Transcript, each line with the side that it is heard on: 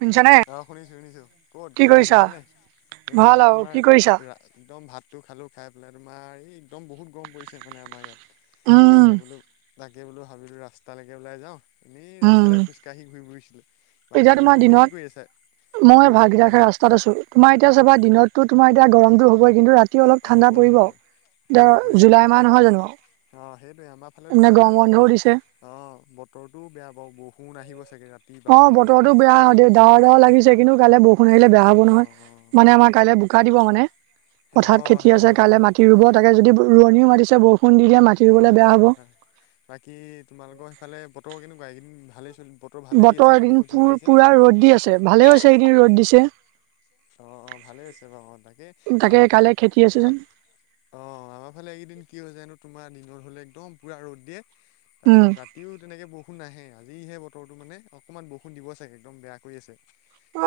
right: শুনিছানে
left: আহ শুনিছো শুনিছো ক'ত
right: কি
left: খবৰ খাতি
right: কৰিছা
left: ভালনে? সেই
right: ভাল
left: মই
right: আৰু কি
left: তোমাৰ
right: কৰিছা
left: একদম ভাতটো খালোঁ‌ খাই পেলাই তোমাৰ এই একদম বহুত গৰম পৰিছে মানে। আমাৰ ইয়াত
right: উম
left: তাকে বোলো তাকে বোলো ভাবিলোঁ ৰাস্তালৈকে যাওঁ। এনেই
right: উম
left: ৰাস্তাতে খোজকাঢ়ি ঘূৰি ফুৰিছিলো।
right: এতিয়া
left: বাকী
right: তোমাৰ
left: তুমি
right: দিনত
left: কি কৰি আছা? কি
right: মই
left: কৰিছা
right: ভাগ
left: তুমি
right: ৰাখে
left: এতিয়া
right: ৰাস্তাত আছো। তোমাৰ এতিয়া চবা দিনতো তোমাৰ এতিয়া গৰমতো হ'বই কিন্তু ৰাতি ৰাতি অলপ
left: অ
right: ঠাণ্ডা
left: হ'বই
right: পৰিব।
left: হ'বই পৰিব
right: এতিয়া
left: পৰিব
right: জুলাই
left: তোমাৰ
right: মাহ নহয় জানো।
left: অ সেইটোৱে আমাৰ ফালে
right: মানে গৰম
left: তোমাৰ
right: বন্ধও
left: বতৰ
right: দিছে
left: অ' বতৰটো বেয়া বাৰু বৰষুণ আহি গৈছে।
right: অ' বতৰৰতো বেয়া দে দাৱৰ দাৱৰ লাগিছে কিন্তু কাইলে ব দিলে বেয়া হ'ব
left: অ
right: নহয়
left: অ
right: মানে আমাৰ কাইলৈ বোকা দিব মানে।
left: অ
right: পথাৰ খেতি
left: সেইটো
right: আছে
left: হয়
right: কাইলৈ
left: হয়
right: মাটি ৰুব তাকে। যদি ৰুৱনীও মাতিছে ব খুন্দি দিয়া মাাটতি
left: হয়
right: ৰুবলে
left: হয়
right: বেয়া হ'ব।
left: হয় হয় বটৰ কেনেকুৱা এইকেইদিন ভালেই চল
right: বতৰ এদিন প পুৰা ৰ'দ দি আছে
left: দি
right: ভালে
left: আছে।
right: হৈছে। এদিন ৰ'দ দিছে।
left: অ' অ' ভালে আছে বাৰু অ' তাকে
right: তাকে
left: আমাৰ ফালে
right: কাইলৈ খেতি আছে যেন
left: অ' আমাৰ ফালে এইকেইদিন কি হৈ যানো তোমাৰ দনৰত হ'লে একদম পুৰা ৰ'দ দিয়ে।
right: উম
left: তাৰপিছত ৰাতিও তেনেকে বৰষুণ ন আহাহে আৰু আজিহে বতৰো মানে অকনমান বৰষুণ দিব। চাগে একদম বেয়া কৰি আছে।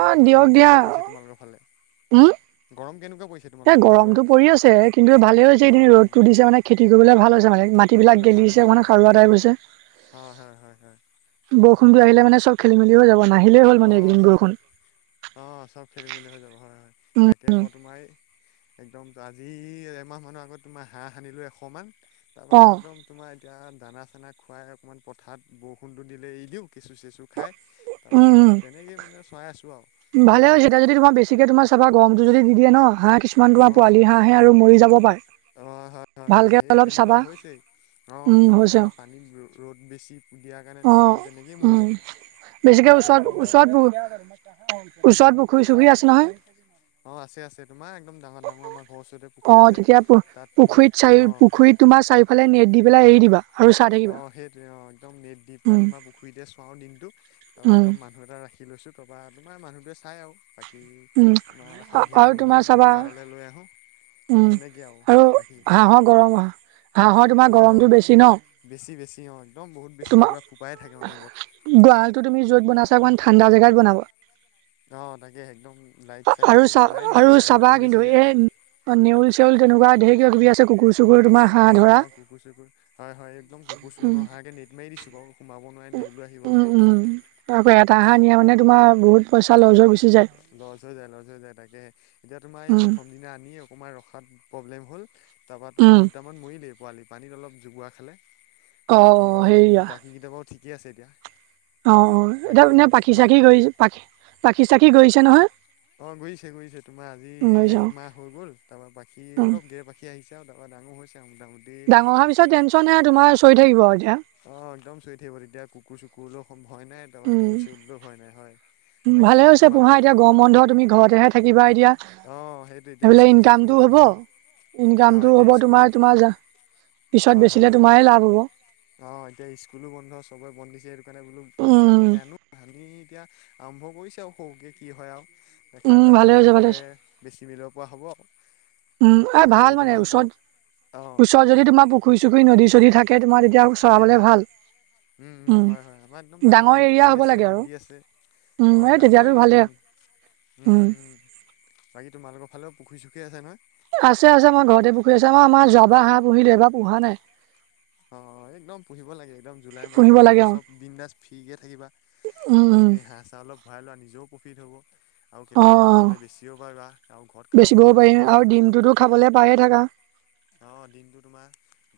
left: বাকী গৰম কেনেকুৱা পৰিছে? তোমালোকৰ ফালে?
right: হা
left: গৰম কেনেকুৱা পৰিছে
right: এ
left: তোমালোকৰ ফালে গৰম
right: গৰমতটো পৰি আছে কিন্তু ভালে হৈছে।
left: অ
right: এদিন ৰ'দতটো দিছে মানে খেতি কৰিবলে ভাল হৈছে।
left: খেতি
right: মাটি বিলাক
left: কৰিবলৈ
right: গেলি
left: ভাল হৈছে হয়
right: খাৰুৱা টাইপ।
left: হয় হয় হয় হয়
right: ফোনটো আহিলোনে চব খেল মেলি হৈ যাব। নাহিলেই হ'ল মানে
left: অ'
right: এইকেইদিন
left: চব
right: বৰষুণ
left: অ' চব খেলি মেলি হৈ যাব হয় হয়।
right: উম
left: তাকে
right: উম
left: মই তোমাৰ একদম আজি এমাহ মানৰ আগত তোমাৰ হাঁহ সানিলো এশ মান তাৰাপা
right: অ
left: একদম তোমাৰ। এতিয়া দানা চানা খুৱাই অকণমান পথাৰত বৰষুণটো দিলে। এ দিওঁ কেঁচু চঁচু খাই
right: উম
left: তাৰপিছত
right: উম
left: তেনেকেই মানে চাই আছোঁ আৰু বাকী
right: ভালে
left: তুম
right: হৈছে এতিয়া যদি তোমাৰ বেছিকে। তোমাৰ চাবা গৰমটো যদি দি দিয়ে ন হাঁহ। কিছুমান তোমাৰ পোৱালি হাঁহে আৰু মৰি যাব পাৰে।
left: অ' হয় হয় হয়
right: ভালকে
left: সেই
right: অলপ
left: তেনেকুৱা
right: চাবা
left: হৈছেই অ'
right: উম
left: একদম
right: হৈছে
left: তোমাৰ পানী ৰ'দ বেছি। দিয়াৰ কাৰণে দুটামান তেনেকেই
right: অ' উম
left: মৰিলে তাকে
right: বেছিকে
left: এতিয়া একদম
right: ওচৰত
left: যত
right: ওচৰত বহুত। ওচৰত পুখুৰী চুখুৰী আছে নহয়।
left: অঁ আছে আছে তোমাৰ একদম ডাঙৰ ডাঙৰ আমাৰ ঘৰৰ ওচৰতে পুখুৰী
right: অ'
left: আছে
right: তেতিয়া পু
left: তাত তোমাৰ
right: পুখুৰীত চাৰি
left: অঁ
right: পুখুৰীত তোমাৰ চাৰিওফালে নেট দি পেলাই এৰি দিবা। আৰু চাই
left: অ'
right: থাকিবা।
left: সেইটোৱে অ একদম নেট দিাই
right: উম
left: তোমাৰ পুখুৰীতে চুৱওঁ দিনটো তাৰপা
right: উম।
left: একদম মানুহ এটা ৰাখি। লৈছো তপ তোৰ মানুহোৱে। চাই আৰু বাকী
right: উম
left: তোমাৰ সন্ধিয়া
right: আৰু
left: টাইম
right: তোমাৰ
left: হ'লে একদম
right: চাবা
left: গোৱললৈ লৈ আহোঁ।
right: উম
left: তেনেকৈ
right: আৰু
left: ৰাখি তুমি
right: হাঁহৰ গৰম হাঁহৰ তোমাৰ
left: অঁ
right: গৰমটো বেছি ন।
left: বেছি বেছি অঁ একদম বহুত বেছি
right: তোমাৰ
left: পূৰা ফোপাই থাকে অনবৰত
right: গড়ালটো তুমি যত বনাইছা। অকমান ঠাণ্ডা জেগাত বনাবা।
left: অ' তাকে একদম লাইট চাইট
right: আৰু
left: বাৰু কমাই দিছো এতিয়া ৰ'দতটো বেছি যে।
right: অ' নেউল চেউল কেনেকুৱা ঢেৰ কিবা কিবি আছে কুকুৰ। চুকুৰ তোমাৰ
left: অ'
right: হাঁহ ধৰা
left: অ' কুকুৰ চু কু হয় হয়। একদম কুকুৰ চু নোহাকে নেট মাৰি দিছো বাৰু সোমাব নোৱাৰে
right: উ
left: নেউলো আহিব
right: উম
left: নোৱাৰে
right: উম আকৌ এটাাহা নিয়া মানে। তোমাৰ বহুত পইচা লৈ যোৱা গ
left: লছ হৈ যায় লছ হৈ যায় তাকে এতিয়া তোমাৰ এই
right: উম।
left: প্ৰথম দিনা আনি অকমান ৰখাত। প্ৰব্লেম হ'ল তাৰপৰা তোমাৰ
right: উম
left: দুটামান মৰি দেই পোৱালি পানীত অলপ জোগোৱা খালে।
right: অ
left: বাকী
right: অ
left: বাৰু
right: সেইয়া
left: বাকী কেইটা বাৰু ঠিকেই আছে এতিয়া।
right: অ' অ' এতিয়া
left: বাকী
right: নে
left: তোমাৰ
right: পখিচাখি গছে পাকিচাখি গছে নহয়।
left: অ' গৈছে গৈছে। তোমাৰ আজি
right: গৰিছে অ
left: একমাহ হৈ গল তাৰপৰা বখি
right: উম
left: অলপ দেৰ পাখি আহিছে আৰু ডাঙৰ হৈছে। আৰু মোটামুটি
right: ডাঙৰ হহ পিছত টেনশ্যন নাই আৰু তোমাৰ চৈ থাকিব আৰু এতিয়া।
left: অ' একদম চৈ থাক বাৰু এতিয়া কুকুৰ চুকুৰ ল হয় নাই। তাৰপা নিউল
right: উম
left: চিউললৈও হয় নাই হয়। বাকী
right: ভালে হৈছে পোহা
left: তোমালোকৰ
right: এতিয়া গৰম বন্ধ তুমি ঘৰতেহে থাকিবা এতিয়া।
left: অঁ সেইটো এতিয়া
right: সেইবিলাক
left: স্কুল চিস্কুলো
right: ইনকামটো হ'ব,
left: বন্ধ হয়
right: ইনকামতটোও
left: এতিয়া
right: হ'ব
left: স্কুলো
right: তোমাৰ তোমাৰ। পিছত
left: হয়
right: বেচিলে
left: হয়
right: তোমাৰে লাভ হ'ব
left: অ এতিয়া স্কুলো বন্ধ চবে। বন দিছে সেইটো কাৰণে বোলো
right: উম
left: হাঁহকৈ আনো সানি এতিয়া আৰম্ভ কৰিছে আৰু সৰহকৈ কি হয় আৰু। দেখা
right: উম
left: যাওক ভালে
right: হৈছে
left: থাকিলে
right: হৈছে
left: বেছি মিলিব পৰা হ'ব।
right: উম, এ
left: বাকী
right: ভাল মানে
left: তোমালোকৰ অঁ
right: ওচৰত ওচৰত যদি তোমাৰ পুখুৰী চুখুৰী নদী চদী থাকে। তোমাৰ এতিয়া চৰাবলে ভাল।
left: উম উম হয় হয়! আমাৰ একদম ডাঙৰ ডাঙৰ
right: এৰিয়া
left: পুখুৰী
right: হ'ব
left: আছে
right: লাগে আৰু
left: নদী আছে। অঁ
right: উম এই তেতিয়া
left: ডাঙৰ
right: আৰু
left: এৰিয়া
right: ভালেই।
left: একদম উম বাকী তোমালোকৰ ফালেও পুখুৰী চুখুৰী আছে নহয়?
right: আছে আছে মই ঘৰতে পুখুৰী আছে মই আমাৰ যাবা হাঁহ পুহিলে এবাৰ পোহা নাই।
left: অ একদম পুহিব লাগে একদম জুলাই মাহতটো
right: পুহিব লাগে
left: এতিয়াতো
right: অ
left: চব দন্দাজ ফ্ৰীিকে থাকিবা।
right: উম
left: এ
right: উম
left: যদি হাঁহ চাঁ অলপ ভৰাই লোৱা নিজেও প্ৰফিট হ'ব। আৰু
right: অ
left: কেতিয়াবা
right: অ
left: মন গ'লে বেছিও পাৰিবা আৰু ঘৰত খাওঁ বুলি
right: বেচিবও
left: ক'লেও
right: পাৰিম
left: খাব
right: আৰু
left: পাৰিবা।
right: ডিমটোতো খাবলে পায়ে থাকা
left: অ দিনটো তোমাৰ।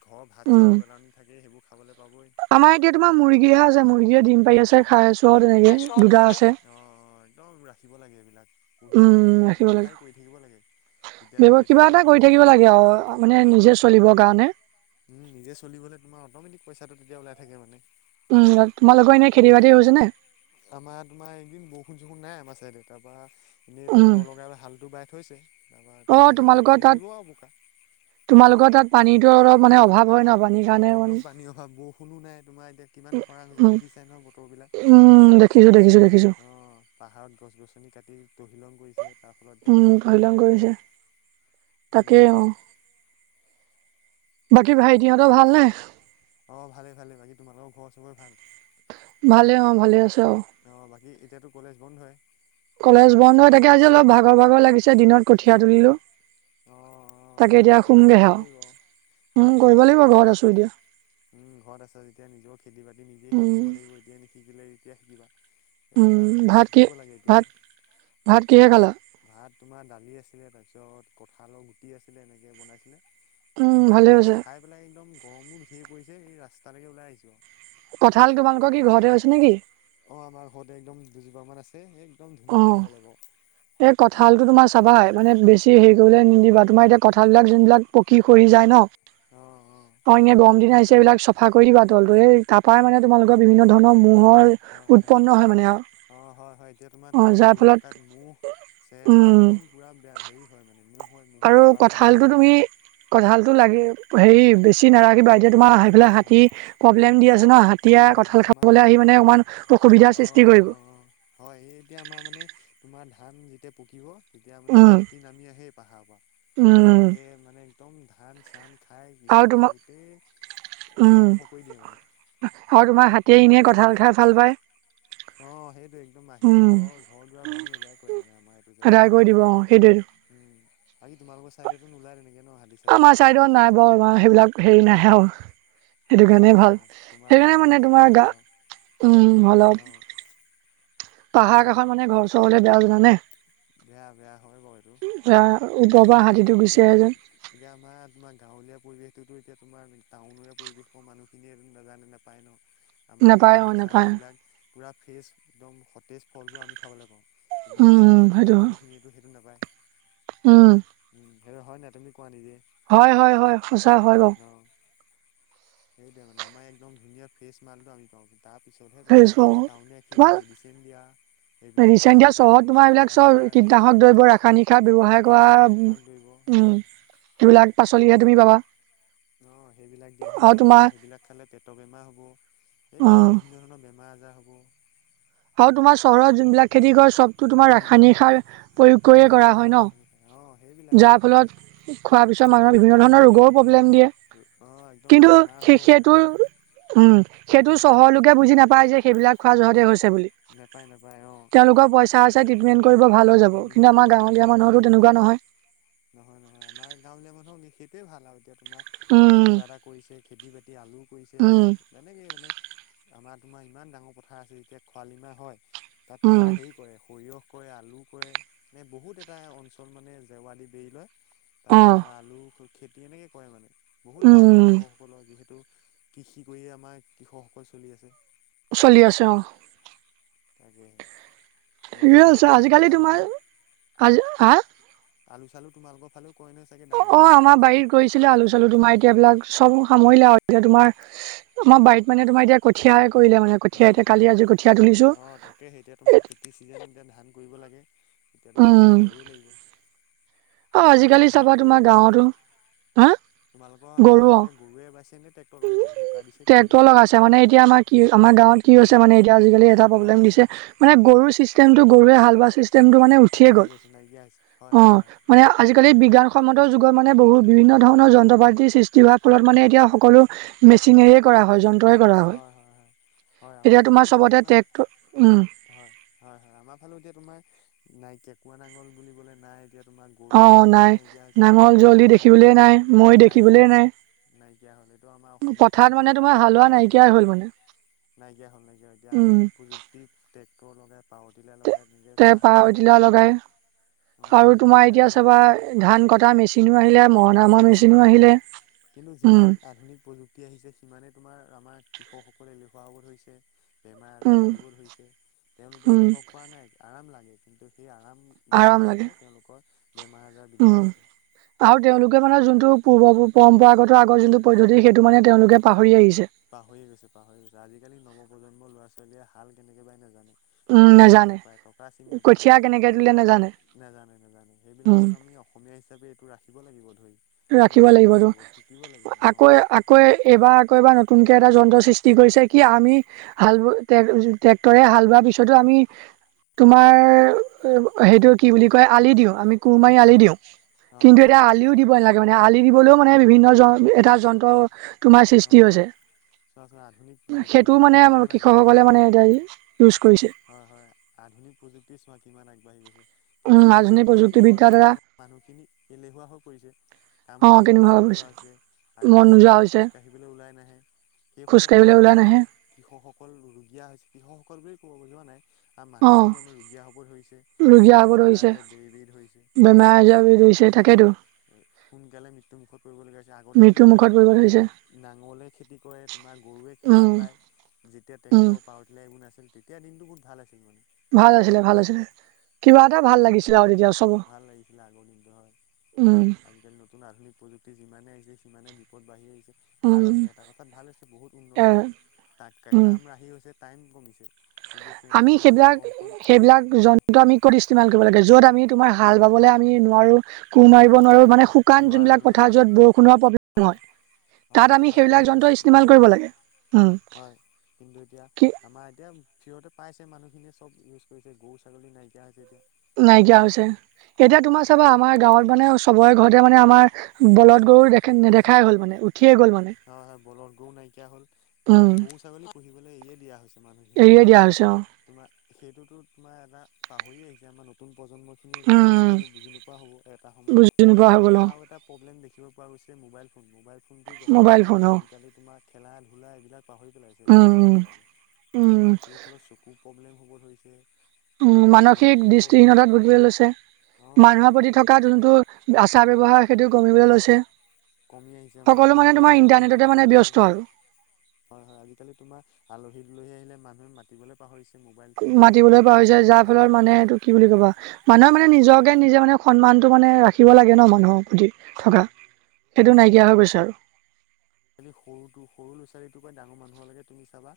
left: ঘৰৰ ভাত চাত
right: উম,
left: পেলানি থাকেই সেইবোৰ খাবলৈ পাবই।
right: আমাৰ এতিয়া তোমাৰ মুৰ্গীহে আছে মুৰ্গীয়ে দিম। পাৰি আছে খাই আছো আও তেনেকে
left: চৰ
right: দুটা
left: তেনেকে
right: আছে।
left: অঁ অঁ একদম ৰাখিব লাগে এইবিলাক পুহিব লাগে মানে ব্যৱসায় কৰি থাকিব লাগে। তেতিয়া
right: বিব
left: দুই
right: কিবা
left: এটকা আহি
right: এটা কৰি থাকিব
left: হাতলৈ
right: লাগে আউ, মানে নিজে চলিবৰ কাৰণে।
left: উম, নিজে চলিবলে তোমাৰ অট'মেটিক পইচাটো তেতিয়া ওলাই থাকে মানে।
right: উম তোমালোকৰ এনে খেতি বাতি হৈছে নে?
left: আমাৰ তোমাৰ এইদিন বৰষুণ চৰষুণ নাই আমাৰ চাইডে তাৰপা। এনেই
right: উম
left: ট্ৰেক্টৰ লগাই হালটো বাই থৈছে, তাৰপা
right: অ
left: কঠীয়া চঠিয়া
right: তোমালোকৰ
left: তুলি
right: তাত
left: দিব আউ বোকা।
right: তোমালোকৰ তাত পানীতো অলপ মানে অভাৱ হয় ন পায়।
left: একদম পানী অভাৱ বৰষুণো নাই তোমাৰ এতিয়া কিমান খৰাং হৈছে দেখিছাই নহয় বতৰ বিলাক।
right: উম দেখিছো দেখিছো দেখিছো
left: অ 'পাহাৰত গছ গছনি কাটি তহিলং কৰিছে। তাৰ ফলত এতিয়া
right: উম
left: বৰষুণেই
right: তহিলং
left: নাই।
right: কৰিছে
left: উম
right: তাকেই অ। বাকী ভাইটিহঁতৰ ভালনে?
left: অ 'ভালে ভালে বাকী তোমালোকৰ ঘৰ চবৰে ভাল।
right: ভালে অ ভালে আছো আউ।
left: তেতিয়াতো কলেজ বন্ধ হয়।
right: কলেজ বন্ধ হৈ থাকে আজি অলপ ভাগৰ ভাগৰ লাগিছে দিনত কঠীয়া তুলিলো।
left: অঁ।
right: তাকে এতিয়া শুমগেহে আও, উম
left: তাকেহে
right: কৰিব লাগিব
left: তাকেহে
right: ঘৰত আছোঁ এতিয়া।
left: উম ঘৰত আছা যেতিয়া নিজৰ খেতি বাতি নিজে
right: উম
left: শিকিব লাগিব এতিয়া নিশিকিলে কেতিয়া শিকিব।
right: উম ভাত কি
left: লাগে এতিয়া
right: ভাত
left: আৰু
right: ভাত কিহেৰে খালা।
left: ভাত তোমাৰ দালি আছিলে, তাৰপিছত কঁঠালৰ গুটি আছিলে এনেকে বনাইছিলে।
right: উম
left: তাৰপা
right: ভালে হৈছে।
left: খাই পেলাই একদম গৰমো ধেই পৰিছে এই ৰাস্তালৈকে ওলাই আহিছো আৰু।
right: কঁঠাল তোমালোকৰ কি ঘৰতে হৈছে নেকি।
left: অ আমাৰ ঘৰতে একদম দুজোপামান আছে এ।
right: অ, এই কঁঠালতটো
left: বাৰু
right: তোমাৰ চাবাই মানে বেছি। ত হেৰি কৰিবলৈ নিদিবা তোমাৰ এতিয়া কঁঠালবিলাক যোনবিলাক পকী সৰি যায় ন।
left: অ অ
right: অইনে বম দিন আহিছ। এইবিলাক চফা কৰি দিবা দলটো এই তাৰপৰাই মানে তোমালোকৰ বিভিন্ন ধৰণৰ। মুহৰ উৎপন্ন হয় মানে আউ।
left: অ হয় হয় এতিয়া তোমাৰ তলত পৰি থকাত মূহ চেৰপা
right: উম
left: একদম পুৰা বেয়া হেৰি হয় মানে ম।
right: আৰু কঠালতটো তুমি কঁঠালতটো লাগে হেৰি বেছি নাৰাখিবা এতিয়া। তোমাৰ আহি পেলাই
left: হয় হয়
right: হাতী প্ৰব্লেম দি আছে ন।
left: অ
right: এতিয়া কঁঠাল
left: আমাৰ
right: খাবলৈ আহি মানে অমান অসুবিধাৰ
left: অ
right: সৃষ্টি কৰিব।
left: হয় এতিয়া আমাৰ মানে। তোমাৰ ধান যেতিয়া পকিব, তেতিয়া মানে
right: উম
left: হাতী নামি আহে পাহাৰ পৰা
right: উম
left: তাকে মানে। একদম ধান চান খাই
right: আৰু তোমাৰ
left: কৃষকৰ গোটেই ধ্বংস কৰি দিয়ে মানে
right: অ তোমাৰ হাতীয়ে এনেই
left: অ
right: কঁঠাল খাই ভাল পায়
left: অ সেইটোয়েই একদম আহি
right: উম
left: ঘৰৰ ঘৰ দুৱাৰ ভাঙি এদাই কৰে মানে আমাৰ এইটো
right: আদায়
left: জেগাত
right: কৰি দিব অ সেইটোৱেইটো
left: উম বাকী তোমালোকৰ চাইটেটু নোলাই তেনেকে ন হাতী
right: অ
left: চাতি
right: আমাৰ চাইদত নাই বাৰু আমাৰ সেইবিলাক হেৰি নাহে আও সেইটো
left: অ অ
right: কাৰণে ভাল সেইকাৰণে
left: তোমালোকৰ সেইটো
right: মানে
left: চাইডে
right: তোমাৰ
left: ভাল
right: গা
left: আৰু
right: উম অলপ
left: অ',
right: পাহাৰ
left: উম,
right: কাষত মানে ঘৰ চৰ হলে বেয়া জানে
left: বেয়া বেয়া হয় বাৰু এইটো
right: ওপৰৰ পৰা
left: কিন্তু
right: হাতীটো
left: সেইটোত
right: গুচি
left: এইটো
right: আহে যেন
left: এতিয়া আমাৰ তোমাৰ গাঁৱলীয়া পৰিৱেশটোতো এতিয়া তোমাৰ টাউনেৰে পৰিৱেশ মানুহখিনিয়ে নাজানে নাপায় ন আমাৰ ইয়াত
right: নাপায় অ
left: আম চাম
right: নাপায়
left: এইবিলাক পুৰা ফ্ৰেচ একদম সতেজ ফলবোৰ আমি খাবলৈ পাওঁ কিন্ত এতিয়া
right: উম উম
left: টাউনত থকা
right: সেইটো হয়
left: মানুহখিনিয়ে সেইটো নাপায়
right: উম
left: সেই হয় নাই তুমি? কোৱা নিজে
right: হয় হয় হয় সচা হয় ৰ
left: অ'। সেইটোৱে মানে আমাৰ একদম ধুনীয়া ফ্ৰেছ মালটো আমি পাওঁ কি তাৰ পিছতহে তোমাৰ
right: ফেচবুক
left: টাউনীয়াখিনি
right: তোমাৰ
left: মেডিচিন দিয়া। এইবিলাকহে
right: ৰিচেণ্ট
left: খাবলৈ
right: এতিয়া
left: পায়
right: চহৰত
left: তেওঁলোকে
right: তোমাৰ এইবিলাক
left: ৰাসায়নিক
right: চব
left: সাৰ
right: কীটনাশক দ্ৰব্য ৰাসায়নিক সাৰ ব্যবহাৰ কৰা হয়
left: কীটনাশনিক
right: উম
left: সাৰ ধৰিব
right: উম
left: অ'।
right: উম, এইবিলাক পাচলিহে তুমি পাবা।
left: অ, সেইবিলাক দিয়াহে বাবা তোমাৰ সেইবিলাক খালে পেটৰ বেমাৰ হ'ব। সেইবিলাক
right: উম,
left: বিভিন্ন ধৰণৰ বেমাৰ বেমাৰ-আজাৰ হ'ব।
right: আৰু তোমাৰ চহৰত যোনবিলাক খেতি কৰে চব তো তোমাৰ ৰাসায়নিক সাৰ প্ৰয়োগ কৰিয়ে কৰা
left: ৰাসায়নিক সাৰ
right: হয় ন।
left: ৰাসায়নিক সাৰ অ সেইবিলাকেই
right: যাৰ ফলত খোৱাৰ পিছত মানুহে বিভিন্ন ধৰণৰ ৰোগৰো প্ৰব্লেম দিয়ে।
left: অ একদম
right: কিন্তু
left: বেমাৰ হ'ব
right: সেই সেইটোৰ
left: মানুহৰ
right: উম, সেইটো
left: হয়
right: চহৰৰ লোকে বুজি নেপায় যে সেইবিলাক খোৱা জহাদিয়ে হৈছে বুলি
left: নেপায় নেপায় অ
right: তেওঁলোকৰ পইচা আছে ট্ৰিটমেণ্ট কৰিব ভাল হৈ যাব।
left: কিনি
right: কিন্তু
left: খাব
right: আমাৰ
left: অ
right: গাঁৱলীয়া মানুহৰ ত
left: সেইটোৱেই
right: তেনেকুৱা নহয়।
left: নহয় নহয়, আমাৰ গাঁৱলীয়া মানুহক সেইটোৱে ভাল আৰু এতিয়া তোমাৰ উমহ
right: উম,
left: কিবা এটা কৰিছে খেতি-বাতি আলু ও কৰিছে
right: উম,
left: লাল তেনেকেই মানে উস্ আমাৰ তোমাৰ ইমান ডাঙৰ পথাৰ আছে যেতিয়া খোৱালিমাহ হয় উহ তাত
right: উম,
left: তোমাৰ হেৰি কৰে সৰিয়হ কৰে আলু কৰে এ বহুত এটা অঞ্চল মানে জেওৰা দি বেৰি লয় তাত
right: অ',
left: তোমাৰ আলু খেতি এনেকে কৰে মানে বহুত লাভ হয়
right: উম,
left: কৃষকসকলৰ যিহেতু কৃষি কৰিয়ে আমাৰ কৃষকসকল চলি আছে।
right: চলি আছে অ
left: তাকে
right: ঠিক আছে, আজিকালি তোমাৰ আজি আ
left: আলু-চালু তোমালোকৰ ফালেও কৰে নহয় চাগে
right: অ
left: ডাঙৰ
right: অ, আমাৰ
left: ব্যৱসায়িক
right: বাৰীত
left: ভিত্তিত
right: কৰিছিলে আলু-চালু তোমাৰ এতিয়া এইবিলাক চব সামৰিলে আৰু এতিয়া তোমাৰ ইচ্ আমাৰ বাৰীত মানে তোমাৰ এতিয়া কঠিয়াৰ ঘ কৰিলে মানে
left: অ
right: কঠিয়া এতিয়া কালি-আজি কঠিয়া তুলিছো
left: অ তাকে সেই এতিয়া
right: এত
left: তেতিয়াতো কঠিয়া পাৰিবই লাগিব।
right: অ, আজিকালি
left: তোমালোকৰ হাল
right: চাবা
left: গৰুৱে
right: তোমাৰ গাঁৱতো হা
left: অ, হাল এতিয়া গৰুৱে বাইছে নে? ট্ৰেক্টৰ
right: টিলিং
left: লগাইছে বোকা
right: টু
left: দিছে কিহে
right: ট্ৰেক্টৰ
left: দিছে
right: লগাইছে মানে এতিয়া আমাৰ কি আমাৰ গাঁৱত কি হৈছে মানে এ এতিয়া আজাকালি এটা
left: অ
right: প্ৰব্লেম দিছে মানে গৰুৰ চিষ্টেমটো গৰুৱে হাল বোৱা চিষ্ট চিষ্টেমটো মানে উঠিয়ে
left: কমি
right: গ'ল।
left: গৈছে নাইকিয়া হৈছে হয়
right: অ অ অ
left: হয় হয়
right: মানে আজিকালি বিজ্ঞা অসমতো যুগৰ মানে বহু বিভিন্ন ধৰণৰ যন্ত্ৰ-পাতিৰ সৃষ্টি হোৱাৰ ফলত মানে এতিয়া সকলো মেচিনেৰে কৰা হয়, যন্ত্ৰই কৰা হয়
left: হয় আমাৰ
right: এতিয়া
left: ফালেও
right: তোমাৰ চবতে ট্ৰেক্টৰ উম
left: হয় হয় হয় আমাৰ ফালেও এতিয়া তোমাৰ উস্ নাই কেকুৱা-নাঙল বুলিবলে নাই এতিয়া তোমাৰ গৰু
right: অ অ
left: দেখিবলৈ
right: নাই
left: নাইকিয়া হৈছে গৰু হাল
right: নাঙলজলি দেখিবলৈ নাই মৈ দেখিবলৈ নাই।
left: নাইকিয়া হ'ল। এইটো আমাৰ অসমীয়া
right: পথাৰত
left: সমাজৰ
right: মানে
left: এটা
right: তোমাৰ
left: পৰম্প
right: হালোৱা
left: পৰা আছিলে
right: নাইকিয়াই হ'ল
left: আগতে
right: মানে,
left: নাইকিয়া হ'ল। নাইকিয়া এতিয়া
right: উম,
left: আধুনিক প্ৰযুক্তিৰ টেক গৰুৰ লগে পাওঁ‌ দিলে লগে
right: তেওঁ পাওঁ‌ এতিয়া ও লগাই
left: অ
right: আৰু তোমাৰ
left: তেনেকেই
right: এতিয়া
left: আজিকালি
right: চাবা
left: বোকা দিয়ে
right: ধান কটাৰ মেচিনো আহিলে মই
left: মেচিনো আহিলে কিন্তু
right: উম,
left: যিমান আধুনিক প্ৰযুক্তি আহিছে সিমানেই তোমা আমাৰ আমাৰ কৃষকসকলে এলেখুৱা হ'ব ধৰিছে। বেমাৰ-আজাৰ
right: উম,
left: বাঢ়িব ধৰিছে। তেওঁলোকেও
right: উম,
left: অনুভৱ কৰা নাই। আৰাম লাগে কিন্তু সেই আৰাম উম উ উ,
right: আৰাম
left: বিচাৰো
right: লাগে,
left: তেনে তেওঁলোকৰ বেমাৰ-আজাৰ বৃদ্ধি পাইছে।
right: কি মানে যোনটো পূৰ্ব-পৰম্পৰাগত আগৰ যোনটো পদ্ধতি সেইটো মানে তেওঁলোকে পাহৰি আহিছ।
left: পাহৰিয়ে গৈছে পাহৰি গৈছে। আজিকালি নৱ-প্ৰজন্মৰ ল'ৰা-ছোৱালীয়ে হাল কেনেকে বাই নেজানে।
right: উম
left: মৈ চিনি
right: নাজানে
left: নেপায় টকা চিনি নেপায়
right: কঠীয়া কেনেকে তোলে নাজানে
left: এইবোৰ নেজানো নেজানো, সেইবিলাক
right: উম।
left: তো আমি অসমীয়া হিচাপে এইটো ৰাখিব লাগিব ধৰি। আমি
right: ৰাখিব
left: জানিব
right: লাগিবতো
left: লাগিব শিকিব লাগিব অ
right: আকৌ আকৌ এবাৰ আকৌ এবাৰ - নতুনকে এটা যন্ত্ৰ সৃষ্টি কৰিছে। কি আমি হাল বোৱা ট্ৰেক্টৰে হাল বোৱাৰ পিছতো আমি। তোমাৰ।
left: হয়
right: সেইটো কি বুলি কয় আলি দিওঁ আমি কুৰ মাৰি আলি
left: অ
right: দিওঁ
left: অ
right: কিন্তু
left: হয়
right: এতিয়া আলিও দিব নেলাগে। মানে আলি দিবলৈও মানে বিভিন্ন এটা যন্ত্ৰ তোমাৰ সৃষ্টি
left: অ
right: হৈছে।
left: চোৱাচোন আধুনিক
right: সেইটোও
left: প্ৰযুক্তি
right: মানে
left: কিমান
right: কৃষক
left: আগবাঢ়ি
right: সকলে
left: গৈছে
right: মানে এতিয়া ইউজ কৰিছে।
left: হয় হয়। আধুনিক প্ৰযুক্তিৰ চোৱা কিমান আগবাঢ়ি গৈছে।
right: উম,
left: কিন্তু সেইটো
right: আধুনিক
left: কৰিছে হয়
right: প্ৰযুক্তিবিদ্যাৰ
left: কিন্তু
right: দ্বাৰা
left: আমাৰ মানুহখিনি এলেহুৱা হৈ পৰিছে। কাম
right: অ',
left: কৰিব
right: কেনেকুৱা
left: মন নোযোৱা হৈছে
right: মন
left: আজিকালি।
right: নোযোৱা
left: তোমাক
right: হৈছে
left: খোজ কাঢ়িবলৈ ওলাই নাহে। সেই
right: খোজ
left: ফলত কি
right: কাঢ়িবলৈ
left: হৈছে।
right: ওলাই নাহে
left: আমাৰ কৃষকসকল ৰোগীয়া হৈছেহ কৃষকসকল বুলিয়ে ক'ব বুজোৱা নাই। আৰু
right: অ',
left: মানুহখিনি আমাৰ ৰোগীয়া হ'ব ধৰিছে।
right: ৰুগীয়া
left: বিভিন্ন
right: হ'ব
left: বেমাৰ
right: ধৰিছে
left: আজাৰে বেৰি বেৰি ধৰিছে।
right: বিছাৰি
left: হয়
right: থাকেতো।
left: সোনকালে মৃত্যু মুুখত পৰিব লগীয়া হৈছে। আগতে
right: মৃত্যুৰ
left: তোমাৰ চোৱা
right: মুখত পৰিব
left: কি
right: ধৰিছে
left: নাঙলে খেতি কৰে তোমাৰ। গৰুৱে
right: উম,
left: হাল বায় যেতিয়া
right: উম,
left: টেক্টৰৰ উঠিলাই এই নাছিল তেতিয়া দিনটো বহুত ভাল আছিল মানে।
right: ভাল আছিলে ভাল আছিলে।
left: অ
right: কিবা এটা ভাল লাগিছিলে আৰু তেতিয়া। চব
left: ভাল লাগিছিলে আগৰ দিনতো
right: উম,
left: হয়। আজিকালি নতুন আধুনিক প্ৰযুক্তি যিমানে আহিছে। সিমানে বিপদ বাঢ়ে। ভাল
right: উম,
left: হৈছে। এটা কথাত ভাল হৈছে বহুত
right: এ
left: উন্নত হৈছে তা'ত
right: উম,
left: কাম বাহি গৈছে টাইম কমিছে। কিন্তু
right: আমি
left: সেইমতে আমাৰ
right: সেইবিলাক
left: কৃষকসকল
right: সেইবিলাক
left: হয়
right: যন্তু আমি ক'ত ইষ্টেমাল কৰিব লাগে। য'ত আমি- তোমাৰ হাল বাবলৈ আমি নোৱাৰো। কু
left: হয়
right: মাৰিব
left: হয়
right: নোৱাৰো মানে শুকান
left: নোৱাৰো
right: যোনবিলাক
left: নোৱাৰো
right: পথাৰ
left: হয়
right: য'ত বৰষুণৰ প্ৰব্লেম
left: অ
right: হয়।
left: হয়
right: তাত
left: হয়
right: আমি সেইবিলাক
left: সেইটো
right: যন্ত্ৰ ইষ্টেমাল
left: ল'ব
right: কৰিব লাগে। উম,
left: হয় কিন্তু এতিয়া
right: কি
left: আমাৰ এতিয়া। ফ্ৰীতে পাইছে মানুহখিনিয়ে চব ইউজ কৰিছে গৰু, ছাগলী নাইকিয়া হৈছে এতিয়া।
right: নাইকিয়া হৈছে। এতিয়া তোমাৰ
left: হয়
right: চাবা আমাৰ গাঁৱত মানে চবৰে ঘৰতে মানে আমাৰ বলদ
left: হয়
right: গৰু নেদেখাই হ'ল মানে। উঠিয়ে গ'ল মানে
left: হয়, হয়, বলদ গৰু নাইকিয়া হ'ল মানে
right: উম
left: গৰু, ছাগলী পুহিবলৈ এৰিয়ে দিয়া হৈছে। মানুহখিনিয়ে
right: এৰিয়ে
left: মানে
right: দিয়া হৈছে অ'।
left: তোমাৰ সেইটোতো তোমাৰ এটা পাহৰি আহিছে। আমাৰ নতুন- প্ৰজন্ম খিনিয়ে কি
right: উম
left: বস্তু এইটো বুজি নোপোৱা হ'ব। এটা
right: বুজি নোপোৱা
left: সময়ত
right: হৈ
left: আৰু
right: গ'ল অ
left: তোমাৰ আৰু এটা প্ৰব্লেম- দেখিব পোৱা গৈছে। মোবাইল ফোন মোবাইল ফোনটো জহত।
right: মোবাইল ফোন অ
left: আজিকালি তোমাৰ খেলা-ধূলা এইবিলাক পাহৰি পেলাইছে ল'ৰা-ছোৱালী
right: উম
left: বিলাকে।
right: উম উম
left: তোমাৰ সেই ফলত চকুৰ প্ৰব্লেম হ'ব ধৰিছে।
right: উম' মানসিক
left: মগজুৰ
right: দৃষ্টিহীন
left: প্ৰব্লেম
right: তাত ভূগিবলৈ লৈছে। মানুহৰ প্ৰতি
left: অঁ
right: থকা যোনটো- চাহ ব্যৱহাৰ সেইটো কমিবলৈ লৈছে।
left: কমি আহিছে মাত
right: সকলো
left: বোল
right: মানে তোমাৰ
left: কৰিবলৈ আজিকালি
right: ইণ্টাৰনেটতে মানে
left: পাহৰি গৈছে।
right: ব্যস্ত আৰু
left: হয় হয়। আজিকালি তোমাৰ আলহী- দুলহী আহিলে মানুহে মাতিবলে পাহৰিছে। মোবাইল ফোনটোত
right: মাতিবলৈ পাহৰিছে।
left: ব্যস্ত
right: যাৰ
left: থাকে
right: ফলত মানে এইটো কি বুলি ক'বা মানুহে মানে নিজকে নিজে মানে সন্মানটো মানে ৰাখিব লাগে ন মানুহৰ প্ৰতি থকা। সেইটো নাইকিয়া হৈ গৈছে আৰু।
left: আজিকালি সৰুটো সৰু ল'ৰা-ছোৱালী টো পৰা ডাঙৰ মানুহ লৈকে তুমি চাবা।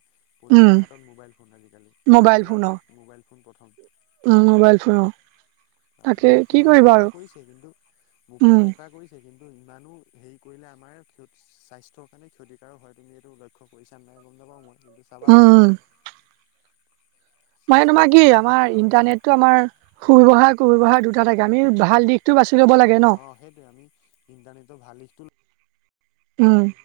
right: উম
left: প্ৰতিটোৰ হাতত মোবাইল ফোন আজিকালি।
right: মোবাইল
left: খেলা-ধূলা
right: ফোন অ
left: বাদ, মোবাইল ফোন প্ৰথম।
right: উম মোবাইল ফোন, অঁ।
left: অ, মোবাইল ফোনে উপকাৰ কৰিছে কিন্তু
right: উম
left: উপকাৰ কৰিছে কিন কিন্তু ইমানো হেৰি কৰিলে আমাৰ স্বাস্থ্যৰ কাৰণে ক্ষতিকাৰক হয়। তুমি এইটো লক্ষ্য কৰিছা নাই গম নেপাও মই। কিন্ত চাবা
right: উম
left: তুমি।
right: উম মানে
left: স্বাস্থ্যৰ
right: তোমাৰ কি
left: পক্ষে
right: আমাৰ
left: হানিকাৰক হৈছেতো
right: ইণ্টাৰনেটটো আমাৰ সুব্যৱহাৰ কুব্যৱহাৰ দু ইটা থাকে। আমি ভাল দিশটো বাছি ল'ব লাগে
left: অ,
right: ন
left: সেইটোৱে। আমি ইণ্টাৰনেটৰ ভাল দিশটো
right: উম।